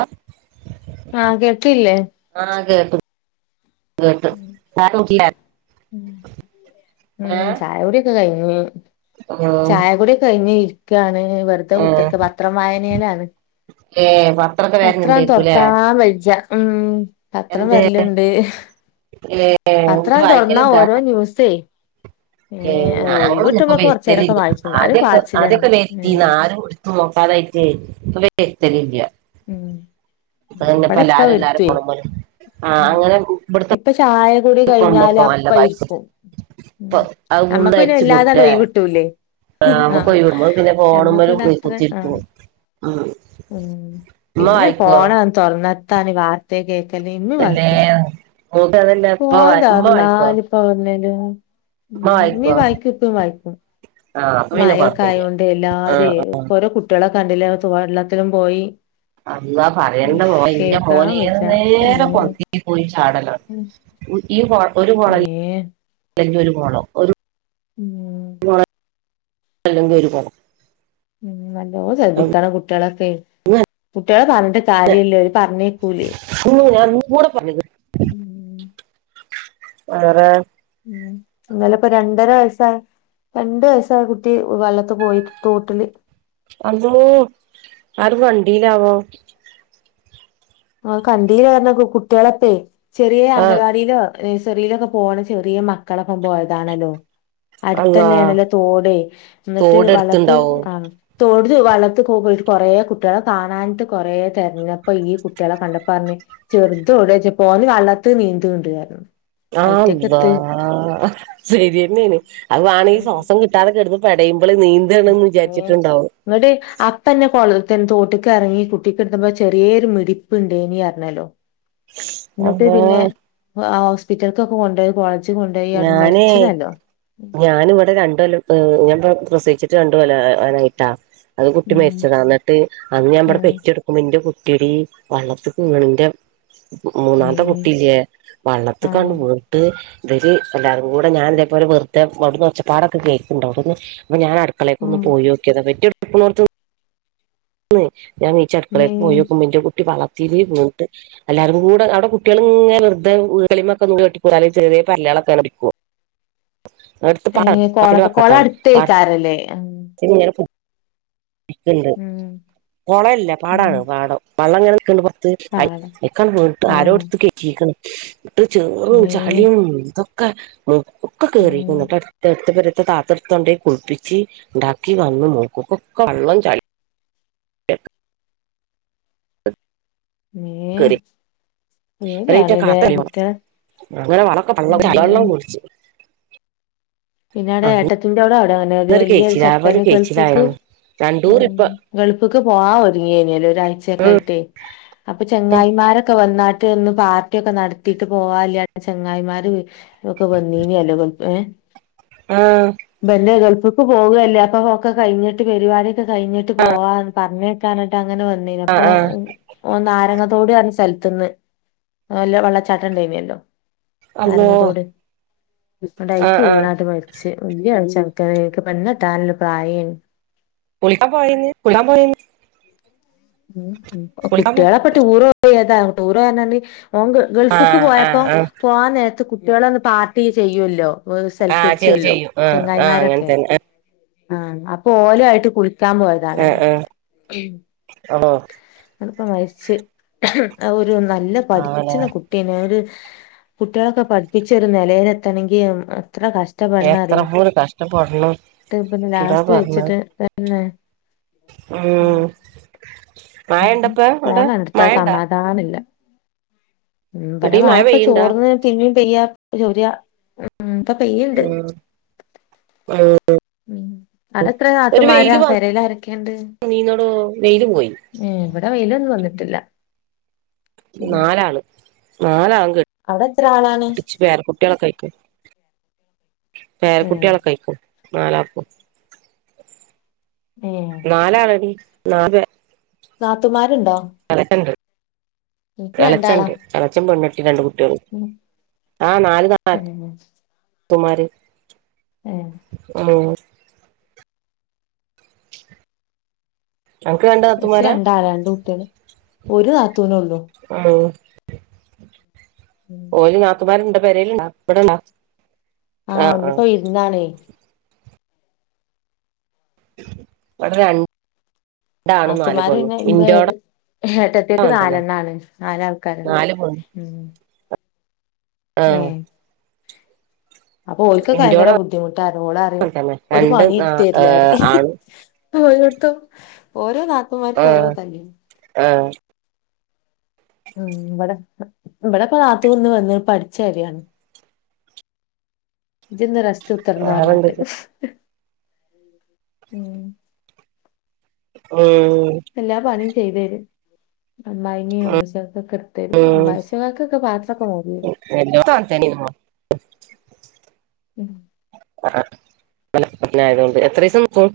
ആഹ് ആഹ് കേട്ടില്ലെ. ആഹ് കേട്ടു. കേട്ടു ഏഹ് ഉം ചായുടിയോക്ക കഴിഞ്ഞു. ഉം ചായകുടിയോക്കഴിഞ്ഞ് ഇരിക്ക്യാണ് വെറുതെ ഏഹ് മുറ്റത്തു പത്രം വായനയിലാണ്. ഏഹ് പത്രൊക്കെ പത്രം വരലുണ്ടേക്കൂലേ തൊർക്കാൻവെജ്ജ ഉം പത്രം വര്ലുണ്ട്. ഇല്ലേ. പത്രം തൊർന്നാ ഓരോ ന്യൂസേ. ഏഹ് ഒഴിവ് ഞങ്ങളൊന്നോപ്പോ കിട്ടുമ്പോക്കെ കൊറച്ചേരൊക്കെ വെരുത്തലില്ല വായിച്ചും എന്നാലും ആദ്യൊക്കെ, ആദ്യൊക്കെ പാച്ചിലന്നെ ഉം വെര്ത്തിന്നാരും കൊ നോക്കതായിട്ടെ ഇപ്പ വെരിത്തലില്ല. ഉം ഇവിടെ ഇപ്പ അന്നപ്പല്ലാരും എല്ലാരും വരുത്തുവേ ഫോണും മെലെ ആ ഉം അങ്ങനെ ബ്ടിത്തെ. ഇപ്പ ചായ കുടി കഴിഞ്ഞാലപ്പ ഇരിപ്പു. ഉം ഇപ്പൊ അത് ഫുള്ള് അമ്മക്ക് അരിച്ചു പൊട്ടില്ലേ പിന്നല്ലാതടോയിവുട്ടൂലെ. ആഹ് മ്മകൊയ്‌വ് മ്മള് പിന്നെ ഫോണുമേലും പോയി അത്ര കുത്തിരിക്ക. ആഹ് ആഹ് ഉമ്മ വായിക്കുവോ? തൊറ്നത്താന് വാർത്തെ കേക്കല് ഇമ്മി അല്ലേ വായിക്കും. [unintelligible] ഉമ്മ വായിക്കോ ഫോന്തൊറന്നാല് പ്പ [unintelligible] ഉമ്മ വായിക്കോ ഇമ്മീം വായിക്കും, ഇപ്പേം വായിക്കും. ആഹ് അപ്പൊ പിന്നെ മയൊക്കെ കൊഴപ്പില്ല ആയോണ്ട് ആഹ് എല്ലാരൊയ് ആഹ് ഓരോ കുട്ട്യാളെ കണ്ടില്ലേ വെള്ളത്തിലും പോയി. അള്ളാ ഉം പറയേണ്ട മോളേ ഇന്റെ കേക്കാൻ മോന് വെജ്ജ എത് നേരം കൊൾത്തിക്ക് പോയി ചാടലാണ്. ഉം ഇയ്യ് ഒര് മോളല്ലേ [unintelligible] അല്ലെങ്കി ഒര് മോനോ ഉം [unintelligible] അല്ലങ്കി ഒര് കോപം. ഉം നല്ലോ ശ്രദ്ധിക്കണം കുട്ട്യാളൊക്കെ കുട്ടികളെ പറഞ്ഞിട്ട്. കാര്യല്ല ഓര് പറഞ്ഞേക്കൂലേ. ഇയ്യോ ഞങ്ങക്കൂടെ പറഞ്ഞുതരും. ഉം വേറെ. ഉം ഇന്നല് പ്പോ രണ്ടര വയസ്സായ. രണ്ട് വയസ്സായ കുട്ടി വെള്ളത്ത്‌ പോയി തോട്ടില്. അള്ളോ ആരും കണ്ടീലാവോ. ആഹ് കണ്ടീലപറഞ്ഞ കുട്ടിയാളോക്കെ ചെറിയ ആഹ് അംഗൻവാടിയിലോ. നഴ്സെറിയിലൊക്കെ പോണ ചെറിയ മക്കളൊപ്പം പോയതാണല്ലോ. അള്ളാ അട്ത്തന്നെആണല്ലോ തോട് ന്ന്ട്ട് വെള്ളത്ത് തോടെടുത്തുണ്ടാവോ ആഹ്. തൊട്ട്ല് വെള്ളത്ത്‌ പോകു കൊറേ കുട്ട്യാളെ കാണാഞ്ട്ട് കൊറേ തെരഞപ്പൊ ഈ കു ട്ട്യളെ കണ്ടപ്പറ്ഞ് ചെറുതൊവ്ടെ യ്ചെപ്പോ ഓല് വെള്ളത്ത് നീന്ത്ണ് ണ്ട്ന്ന് റഞ്ഞു. ആഹ് അള്ളാ ശരിയെന്നേണ് അത് വാണെങ്കി ശ്വാസം കിട്ട ട്ടാതെ കെട്ന്ന് പെടയുമ്പള് നീ റബ്ബെ. ങ്ങട് അപ്പന്നെ കൊളത്ത്‌ തോട്ട്ക്ക് എറങ്ങി കുട്ടിക്ക്ട്ത്തപ്പോ ചെറിയൊരു മിടിപ്പ്ണ്ടെനി അറ്ഞ്ഞല്ലോ. [inaudible] ഇന്നെട്ട് അള്ളാ പിന്നെ ഹോസ്പിറ്റൽക്കൊക്കെ കൊണ്ടോയി കൊ ഞാനേ. ഞാന് ഇവിടെ രണ്ട് കൊല്ലം ഞാൻ പ്രസവിച്ചിട്ട് രണ്ട് കൊല്ലാകാനായിട്ടാ. അത് കുട്ടി ഉം മരിച്ചതാ ന്നെട്ട് അന്ന് ഞാൻ ഇവിടെ ഉം പെറ്റെട്. ഉമിന്റെ കുട്ടിയെടി വെള്ളത്ത്‌ക്ക് വീണ്. ന്റെ മേ മൂന്നാമെത്തെ കുട്ടില്ലേ വള്ളത്തി ആഹ് കാണ്ട് വീണ് ട്ട് വെര് എല്ലാരും കൂടെ ഞാൻ ഇതേപോലെ വെറ്തെ അവ്ട്ന്ന് ഒച്ചപ്പാടൊക്കെ കേക്ണ്ട് അവിട്ന്ന് അപ്പ ഞാൻ അടുക്കളേക്ക് ഉം ഒന്ന് പോയൊക്ക്യതാ [unintelligible] ന്ന് ഞാൻ മേ നീച്ചട്ക്കളേക്ക് പോയൊക്കുമ്പോ ഇന്റെ കുട്ടി വള്ളത്തില് വീണിട്ട് എല്ലാരും കൂടെ അവിടെ കുട്ടികള് ങ്ങനെ വെറുതെ [unintelligible] അടുത്ത് പാടാണ് ഏഹ് പാടത്തിന്റെ കൊളൊക്കെ വക്കത്താണ് പാടത്തിന് കൊളട്ത്തേക്കാരല്ലേ ഇങ്ങനെ പ്പോ ഇക്കണ്ട് ഉം കൊളല്ല ഉം പാടാണ് പാടം വള്ളംങ്ങനെ നിക്ണ്ട് പോ ത്ത്‌ അയ് പാടം അയ്കാണ്ട് വീണ് ട്ട് ആഹ് ആരോട്ത്ത് കെറ്റിക്ക്ണ് ഇട്ട് ചെറും മേ ചളിയും എന്ത ക്കെ ഒക്കെ ഉം കേറിക്കുണു അട്ത്ത്‌ ട്ത്ത് പ ത്തെ താത്തട്തൊൻണ്ടോയി കുൾപ്പിച്ച് ണ്ടാക്കി വന്ന് നോക്കും ഒക്കെ വെള്ളം ചളി ഏഹ് കേറി ഒരേറ്റ പെടിയാണ്ലേ കാത്തല്ലേ കുട്ട്യാ അങ്ങനെ വളൊക്കെ വള്ളം ചളിവെള്ളം ഉം കുടിച്ച് പിന്നെ അവ്ടെ അന്നൊരു ഏട്ടത്തിന്റെടെ അവിടെ അങ്ങനെയ ജയിലില് കെയ്ച്ചിലാ ആകെ ഒരു ശത്തനേ ഗൾഫ്ക്ക് കെയ്ച്ചിലായതാണ് രണ്ടൂർ ഇപ്പ ഉം ഗൾഫ്ക്ക് പോവാ ഒരുങ്ങിയനല്ലോ ഒരാഴ്ചയക്കെ ആയിട്ടേ അപ്പ ചെങ്ങായിമാരൊക്കെ വന്നാട്ട് ഒന്ന് പാർട്ടിയൊക്കെ നടത്തിട്ട് പോവാല്ല ചെങ്ങായിമാര് ഒക്കെ വന്നീനോലോ ഏഹ് ആഹ് ബന്റെറ ഗൾഫിക്ക് പോവെല്ലേ അപ്പൊ ഒക്കെ കഴിഞ്ഞിട്ട് പരിപാടിയൊക്കെ കഴിഞ്ഞിട്ട് പോവാന്ന് പറഞ്ഞ് കാനട്ട അങ്ങനെ വന്നേന് അപ്പൊ ഓ നാരങ്ങത്തോടെർഞ്ഞ സ്ഥലത്ത്ന്ന് വല്ല വെള്ളച്ചാട്ടം ഉണ്ടായിനല്ലോ അള്ളോ നാരങ്ങത്തോട് അയ്ക്ക് ആഹ് ആഹ് വീണട്ട മ ച്ച് വല്യ ഒരു ചെറക്കൻ ആയി പെണ്ണ് കെട്ടാനുള്ള പ്രായ ആയിന് കുളിക്കാൻ പോയിന് കുളിക്കാൻ പോയി ഉം കുളിക്കാൻ പോ കുട്ടിയളക്ക ടൂറോയത ടൂർ പോയന് ഓൻ ഗ ഗൾഫിക്ക് ആഹ് ആഹ് പോയപ്പോ ആഹ് പോവാൻ നേരത്ത് കുട്ടികളൊന്ന് പാർട്ടി ചെയ്യുല്ലോ ഓല് ആഹ് ചെയ്യും സൽക്കരിച്ചുവല്ലോ ചെയ്യും ആഹ് ആഹ് അങ്ങനെ ചെങ്ങായിമാരൊക്കെ തന്നെ ആഹ് അപ്പൊ ഓലും ആയിട്ട് കുളിക്കാൻ പോയതാണല്ലോ ആണോ അത്പ്പ മരിച്ച് അ ഒരു നല്ല അങ്ങനെ പഠിച്ചണ കു ട്ടിണ് ഒരു കുട്ടികളൊക്കെ പഠിപ്പിച്ച ഒരു നിലെത്തണെങ്കിൽ അത്ര കഷ ടപെടണ എത്ര അറിയോ പോര് കഷ്ടപ്പെടണം ട്ട് പിന്നെ എന്താ ലാസ്റ്റ് പറഞ്ഞ വെച്ചിട്ട് അതന്നെ ഉം മഴ ഇണ്ടപ്പ അവിടെ മയണ്ടാ ഞാനില്ല ഇടി മഴ മ്പടമയപ്പ പെയ്യണ്ടാ ചോർന്ന് മ്മം പെയ്യ ചോര്യ ഉം ഇപ്പ പെയ്യുണ്ട് ഉം ഉം അടെത്ര നാത്തൂന്മാരാ പരയിലാരക്കണ്ട് നിന്നഡോ വേയ്ല് പോയി ഉം ഇവിടെ വെയിലൊന്നും വന്നിട്ടില്ല ഉം നാലാള് നാലാളേം അവിടെ എത്ര ആളാണ് കെട്ടിച്ചു പേര കുട്ടികളൊക്കെ ആയികണ് ഏ പേരക്കുട്ടിയാളൊക്കെ ആയികണ് നാലാൾക്കും ഉം നാലാള്ഡീ നാല് നാത്തുമാരുണ്ടോ ണ്ട് ഇൻക്ക് രണ്ടാളാ ഇളച്ചണ്ട് എളച്ചൻ പെണ്ണട്ടി രണ്ട് കുട്ടികള് ഉം ആഹ് നാല് ഏ നാത്തൂമാര് ഏഹ് ഏഹ് അനക്ക് രണ്ട് ഇൻച്ച് നാത്തൂമാരാ രണ്ടാളാ രണ്ട് കുട്ട്യാള് ഒരു താത്തൂനേ ഉള്ളു ഉം ഉം ഓര് നാത്തുമ്മാര്ണ്ടാ പെരേല്ണ്ടാ ഇവിടെണ്ടാ ആഹ് ഇന്നിപ്പോ വിരുന്നാണെ ഇവടെ രണ്ടാണും നാല് നാത്തൂമാര് പെണ്ണും പിന്നെ ഇന്റെ ഏട്ട ഇൻ്റാടെ ഏട്ടത്തിയേക്ക് നാലെണ്ണാണ് നാലാൾക്കാര്ണ്ട് നാല് പെണ്ണും ഉം ആഹ് ഏഹ് അപ്പൊ ഓൽക്കൊക്കെ ഭയങ്കര ഇൻ്റോടെ ബുദ്ധിമുട്ടാർഞ്ഞ് ഓളറിയും അങ്ങൻ തന്നെ ഒരു രണ്ട് പണി നാ ഏഹ് എടുത്തെരില്ലാറിയും ആണും [unintelligible] ഓരോ നാത്തൂമാർക്കും ഓരോ ആഹ് ഇതല്ലേ ആഹ് ഉം ഇവിടെ ഇവിടെപ്പം നാത്തൂൻ ഇന്ന് വന്ന് ഇപ്പം അടിച്ച് വാരാണ് ഇജിന്ന് റസ്റ്റ് കുത്തിർന്നോ പറഞ്ഞിട്ട് വേറെന്തൊക്കെ ഉം എല്ലാ പണിയും ചെയ്തെരും അമ്മായിമ്മയും അമ്മോശാക്കെക്കെട് ത്തെരും അമ്മോശാക്കൊക്കെ പാത്രക്കെ മോറിയെരും എല്ലോട്ത്തും അങ്ങൻ തന്നേണ് ഉം [unintelligible] ആയത് കൊണ്ട് എത്രേസം നിക്കും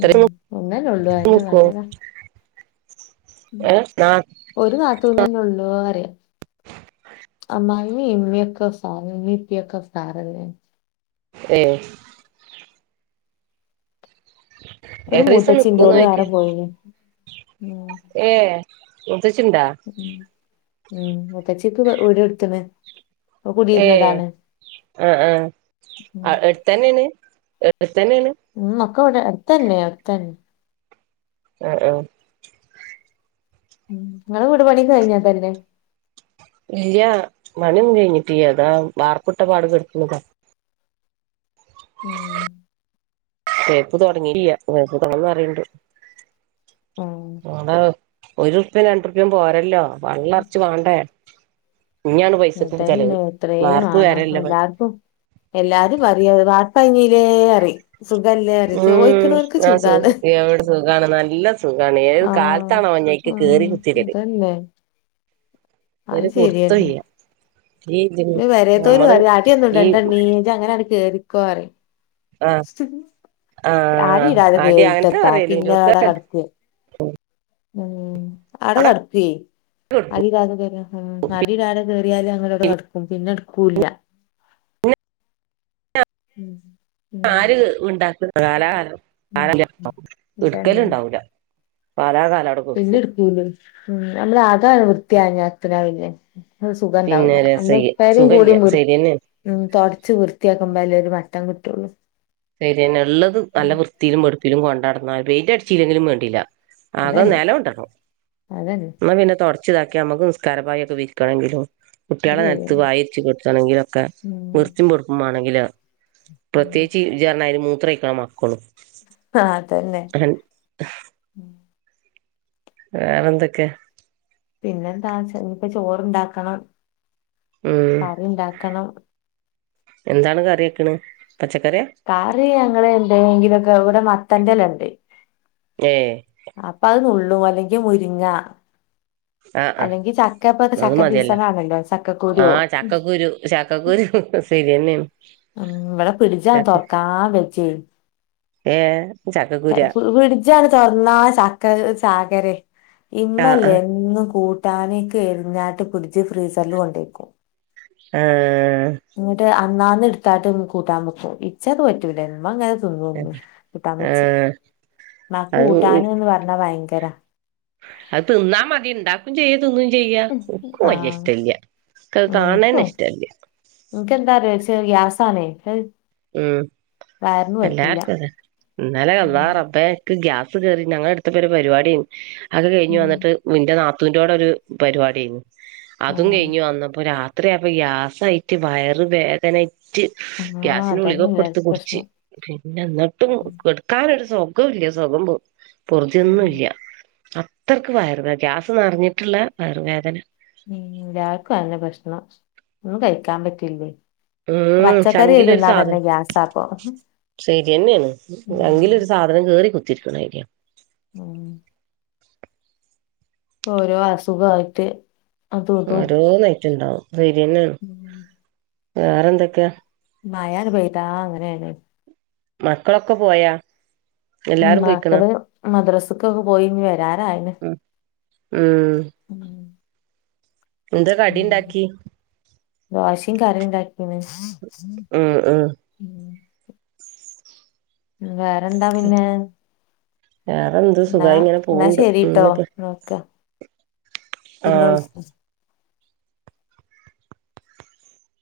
ഉം അങ്ങനെള്ളൂ അതെന്നെ നിക്കും നല്ലതാ [unintelligible] ഒരു നാത്തൂൻ തന്നെ ഉള്ളൂ പറിയാ അമ്മായിമ്മി ഇമ്മീയെക്കെ [unintelligible] ഇമ്മിപ്പിക്കെ ഉസാറന്നെ ഏഹ് ഉ ഒരു മൂത്തച്ചിണ്ട് ഓള് വേറെ പോയിന് ഉം ഏഹ് മൂത്തച്ചിണ്ടാ? ഉം ഉം മൂത്തച്ചിക്ക് വ് വിടെടുത്ത്ണ് ഏഹ് ആഹ് ആഹ് ഉം അ അടുത്തെന്നെയാണ് എട്ത്തെന്നെയാണ് ഉം മക്ക ഇവടെ അടുത്തന്നെ അട്ത്തന്നെ ആഹ് ആഹ് ഉം ഇങ്ങളെ വീട് പണി കഴിഞ്ഞതല്ലെ? ഇല്ലാ പണി ഒന്നും കഴിഞ്ഞിട്ടീല്ലാ ഇതാ ബാർപ്പിട്ട പാട് കെടക്കുണ്താ ഉം തേപ്പ് തൊടങ്ങില്ലാ [unintelligible] തൊടങ്ങണന്ന് പറീണ്ട് ഉം [unintelligible] ഒരുറുപ്യയും രണ്ടുറുപ്യേം പോരല്ലോ പള്ളറച്ചു വാണ്ടേ ഇന്നിയാണ് പൈസക്ക് ചെലവ് അതന്നെ എത്രയും വാർപ്പ് വേണം വെരല്ലെ പൈ എല്ലാർക്കും എല്ലാരും പറിയാ വാർപ്പയ്ഞ്ഞിലേ പറിയും ഉം ആഹ് സുഖ എവിടെ സുഖാണ് നല്ല സുഖാണ് ഏത് കാലത്താണോ ഞാ ക്ക്കേറി കുത്തിരല് ന്നെ ഒരു പുട്‌ത്തോല്ലാ [unintelligible] അറിയ അടിയൊന്നും ഈ ഇടെണ്ടുണ്ണീ ഇജ് അങ്ങനെയാണ് കേറിക്കോറയും ആ ആ അടി ഇടാതെ അടി അങ്ങനത്തെ കേറീട്ടെന്താ പറയല് പിന്നാടെ ഇല്ലോട്ത്തൊക്കെ കെടക്കും ഉം ആടെ അവിടെ കെടക്കുവേ കെട്ട് അടി ഇടാതെ [unintelligible] ഉം അതില്ലാതെ കേറിയാല് അങ്ങന അവടെ കട്ക്കും പിന്നെട്ക്കൂല്ല. ഉം ഉം ആര് അ്‌ണ്ടാക്ക കാലാ കാലം ഉം ഉം. [unintelligible] അതന്നെ അ്‌ട്ക്കല്ണ്ടാവൂല. പാലാ കാലവടെ പിന്നെ ഇട്ക്കൂല ഉം ഞമ്മളാ [unintelligible] വൃത്തിയായാ അത്രി ആവൂലെ. പിന്നെ സുഖംണ്ടാവൂലാ രസയ്യ ഒന്ന്ട്ത്താലും സുഖല്യ കൂടിം വൃ ശരിയന്നെ ഉം തൊടച്ച് വൃത്തിയാക്കുമ്പല്ലെ ഒര് മട്ടം ക്ട്ടൊള്ളൂ. ശരിന്നെ ള്ളത് നല്ല വൃത്തീലും വേട്പ്പിലും കൊണ്ടട്ന്നാ പൈന്റെ അട്ച്ചീലെങ്കിലും വേണ്ടില്ല. ആകം അതന്നെ നേലോണ്ടല്ലോ അതന്നെ ന്ന പിന്നെ തൊട ച്ച് താക്കി അമ്മക്ക് നിസ്കാരപായി ഒക്കെ വിൽക്കണങ്കിലും അത് കുട്ട്യാളെ നൽത്ത് ശരിയാണ് പായിര്ച് കേട്ത്തണെങ്കിലൊക്കെ ഉം വൃത്തിം വെടുപ്പും മാണെങ്കില് ഉം പ്രത്യാ ഇജ്ജ് അർനാരി മൂത്രയ്ക്കാം മക്കളും. ആഹ് അതന്നെ. അൻ വേറെ എന്തൊക്കേ? പിന്നെ എന്താ ച്ച ഇഞ്ഞിപ്പ ചോറ്ണ്ടാക്കണം. ഉം കറിണ്ടാക്കണം. എന്താണ് കറിയക്ക്ണ് പച്ചക്കറിയാ? കറി ഞങ്ങളെ ന്തോങ്കിലൊക്കെ ഇവടെ മത്തന്റെലണ്ട്. ഏഹ്. അപ്പൊ അഅ്‌ ന്നുള്ളും അല്ലെങ്കി മുരിങ്ങാ. ആ ആ അല്ലെങ്കി ചക്ക പ്പ അത് ചക്ക മതിയല്ലോ സീസണാ ആണല്ലോ ആ ചക്കക്കുരു ചക്കക്കുരു ചക്കക്കുരു സേരിന്നേണ്. ഉം ഇവടെ പിടിച്ചാ തെർക്കാം വെജ്ജയ്. ഏഹ്? പ് പിടിച്ചട് തൊർന്നാ ചക്ക ചാകരേ. ഇമ്മല്ലേ എന്നും കൂട്ടാനേക്ക് എര്ഞ്ഞാട്ട് പ്ടിച്ച് ഫ്രീസർല് കൊണ്ടേയക്കും. ഏഹ്. ന്ന്ട്ട് അന്നാന്ന്ട്ത്താണ്ട് കൂട്ടാം വേക്കും ഇച്ചത് പറ്റൂല മ്മങ്ങനെ ത് ന്നും കൂട്ടാം വെച്ച് ആഹ് മ്മാക്ക് അത് കൂട്ടാന് ന്ന് പർഞ്ഞാ ഭയങ്കരാ. അത് ത് ന്നാ മതി ണ്ടാക്കും ചെയ്യും. ത് ന്നും ചെയ്യാ ക്കും വല്ല്യേ ആഹ് ഇഷ്ട്ടല്ല്യ ക്കത് കാൻണന്നെഷ്ടല്ല്യ. ക്കെന്താറിയോ ച്ച് ഗ്യായാസാണെയ് ക്കഅ്‌ ഉം എല്ലാർക്കുഅതെ ഇന്നലെ അള്ളാ ഉം റബ്ബേ ക്ക്‌ ഗ്യാസ് കേറി ഞങ്ങളട്ത്ത്പ്പൊരു പരിവാടിയേന്നു അതൊക്കെ കയ്ഞ്ഞ് ഉം വന്ന്ട്ട് ന്റെ ന്നാത്തൂന്റോടൊരു പര് വാടിയ്നു അതും ആഹ് കയ്ഞ് വന്നപ്പോ രാ ത്രിയായപ്പൊ ഗ്യാസയ്റ്റ് വയറ് വേദനായ്റ്റ് ആഹ് അതന്നെ ഗ്യാസിന്റുളികൊക്കെട്ത്ത് എല്ലാർക്കും കുടിച്ച് പ്രശ്നം പിന്നെ ന്ന്ട്ടും ഉം കെട് ക്കാനൊരു സൊഗൊല്ല്യ സൊകം പോർ ഉം പൊർതിയൊന്നുല്ല്യ. അത്രക്ക് വയറു വേ ഗ്യാസ് ന്നർഞ്ട്ട്ള്ള വയറുവേദന. ഉം ല്ലാർക്കു അതന്നെ പ്രശ്നം ന്നും കഴിക്കാൻ പറ്റില്ലേയ്. ഉം ചങ്കിലൊരു സാധനം ഗ്യാസാപ്പൊ സേരിയെന്നേണ് ഉം ചങ്കിലൊരു സാധനം കേറി കുത്തിര്ക്ക്‌ണാരിയാ. ഉം. ഓരോ അസുഖായിട്ട് അതും ഇതും ഓരോന്ന് ആയിട്ട് ഉണ്ടാവും സെര്യന്നെ ആണ്. വേറെന്തൊക്കെ മഴയാണ്ട് പെയ്താ അങ്ങനേണ്. മക്കളൊക്കെ പോയാ ഉം എല്ലാരും പോയിക്കണ മക്കള് മദ്രാസ്ക്കൊക്കെ പോയി ഞ്ഞി വരാനായിന് മം മം ഉം ന്താ കടിണ്ടാക്കി? ദോശികറിണ്ടാക്കിന്ന് ഉം ഉം വേറെന്താ പിന്നെ വേറെന്ത്‌ ന്നാ ന്നാ ശരീട്ടോ ഇന്നാ വെക്കാ പിന്നെ ആഹ് വിളി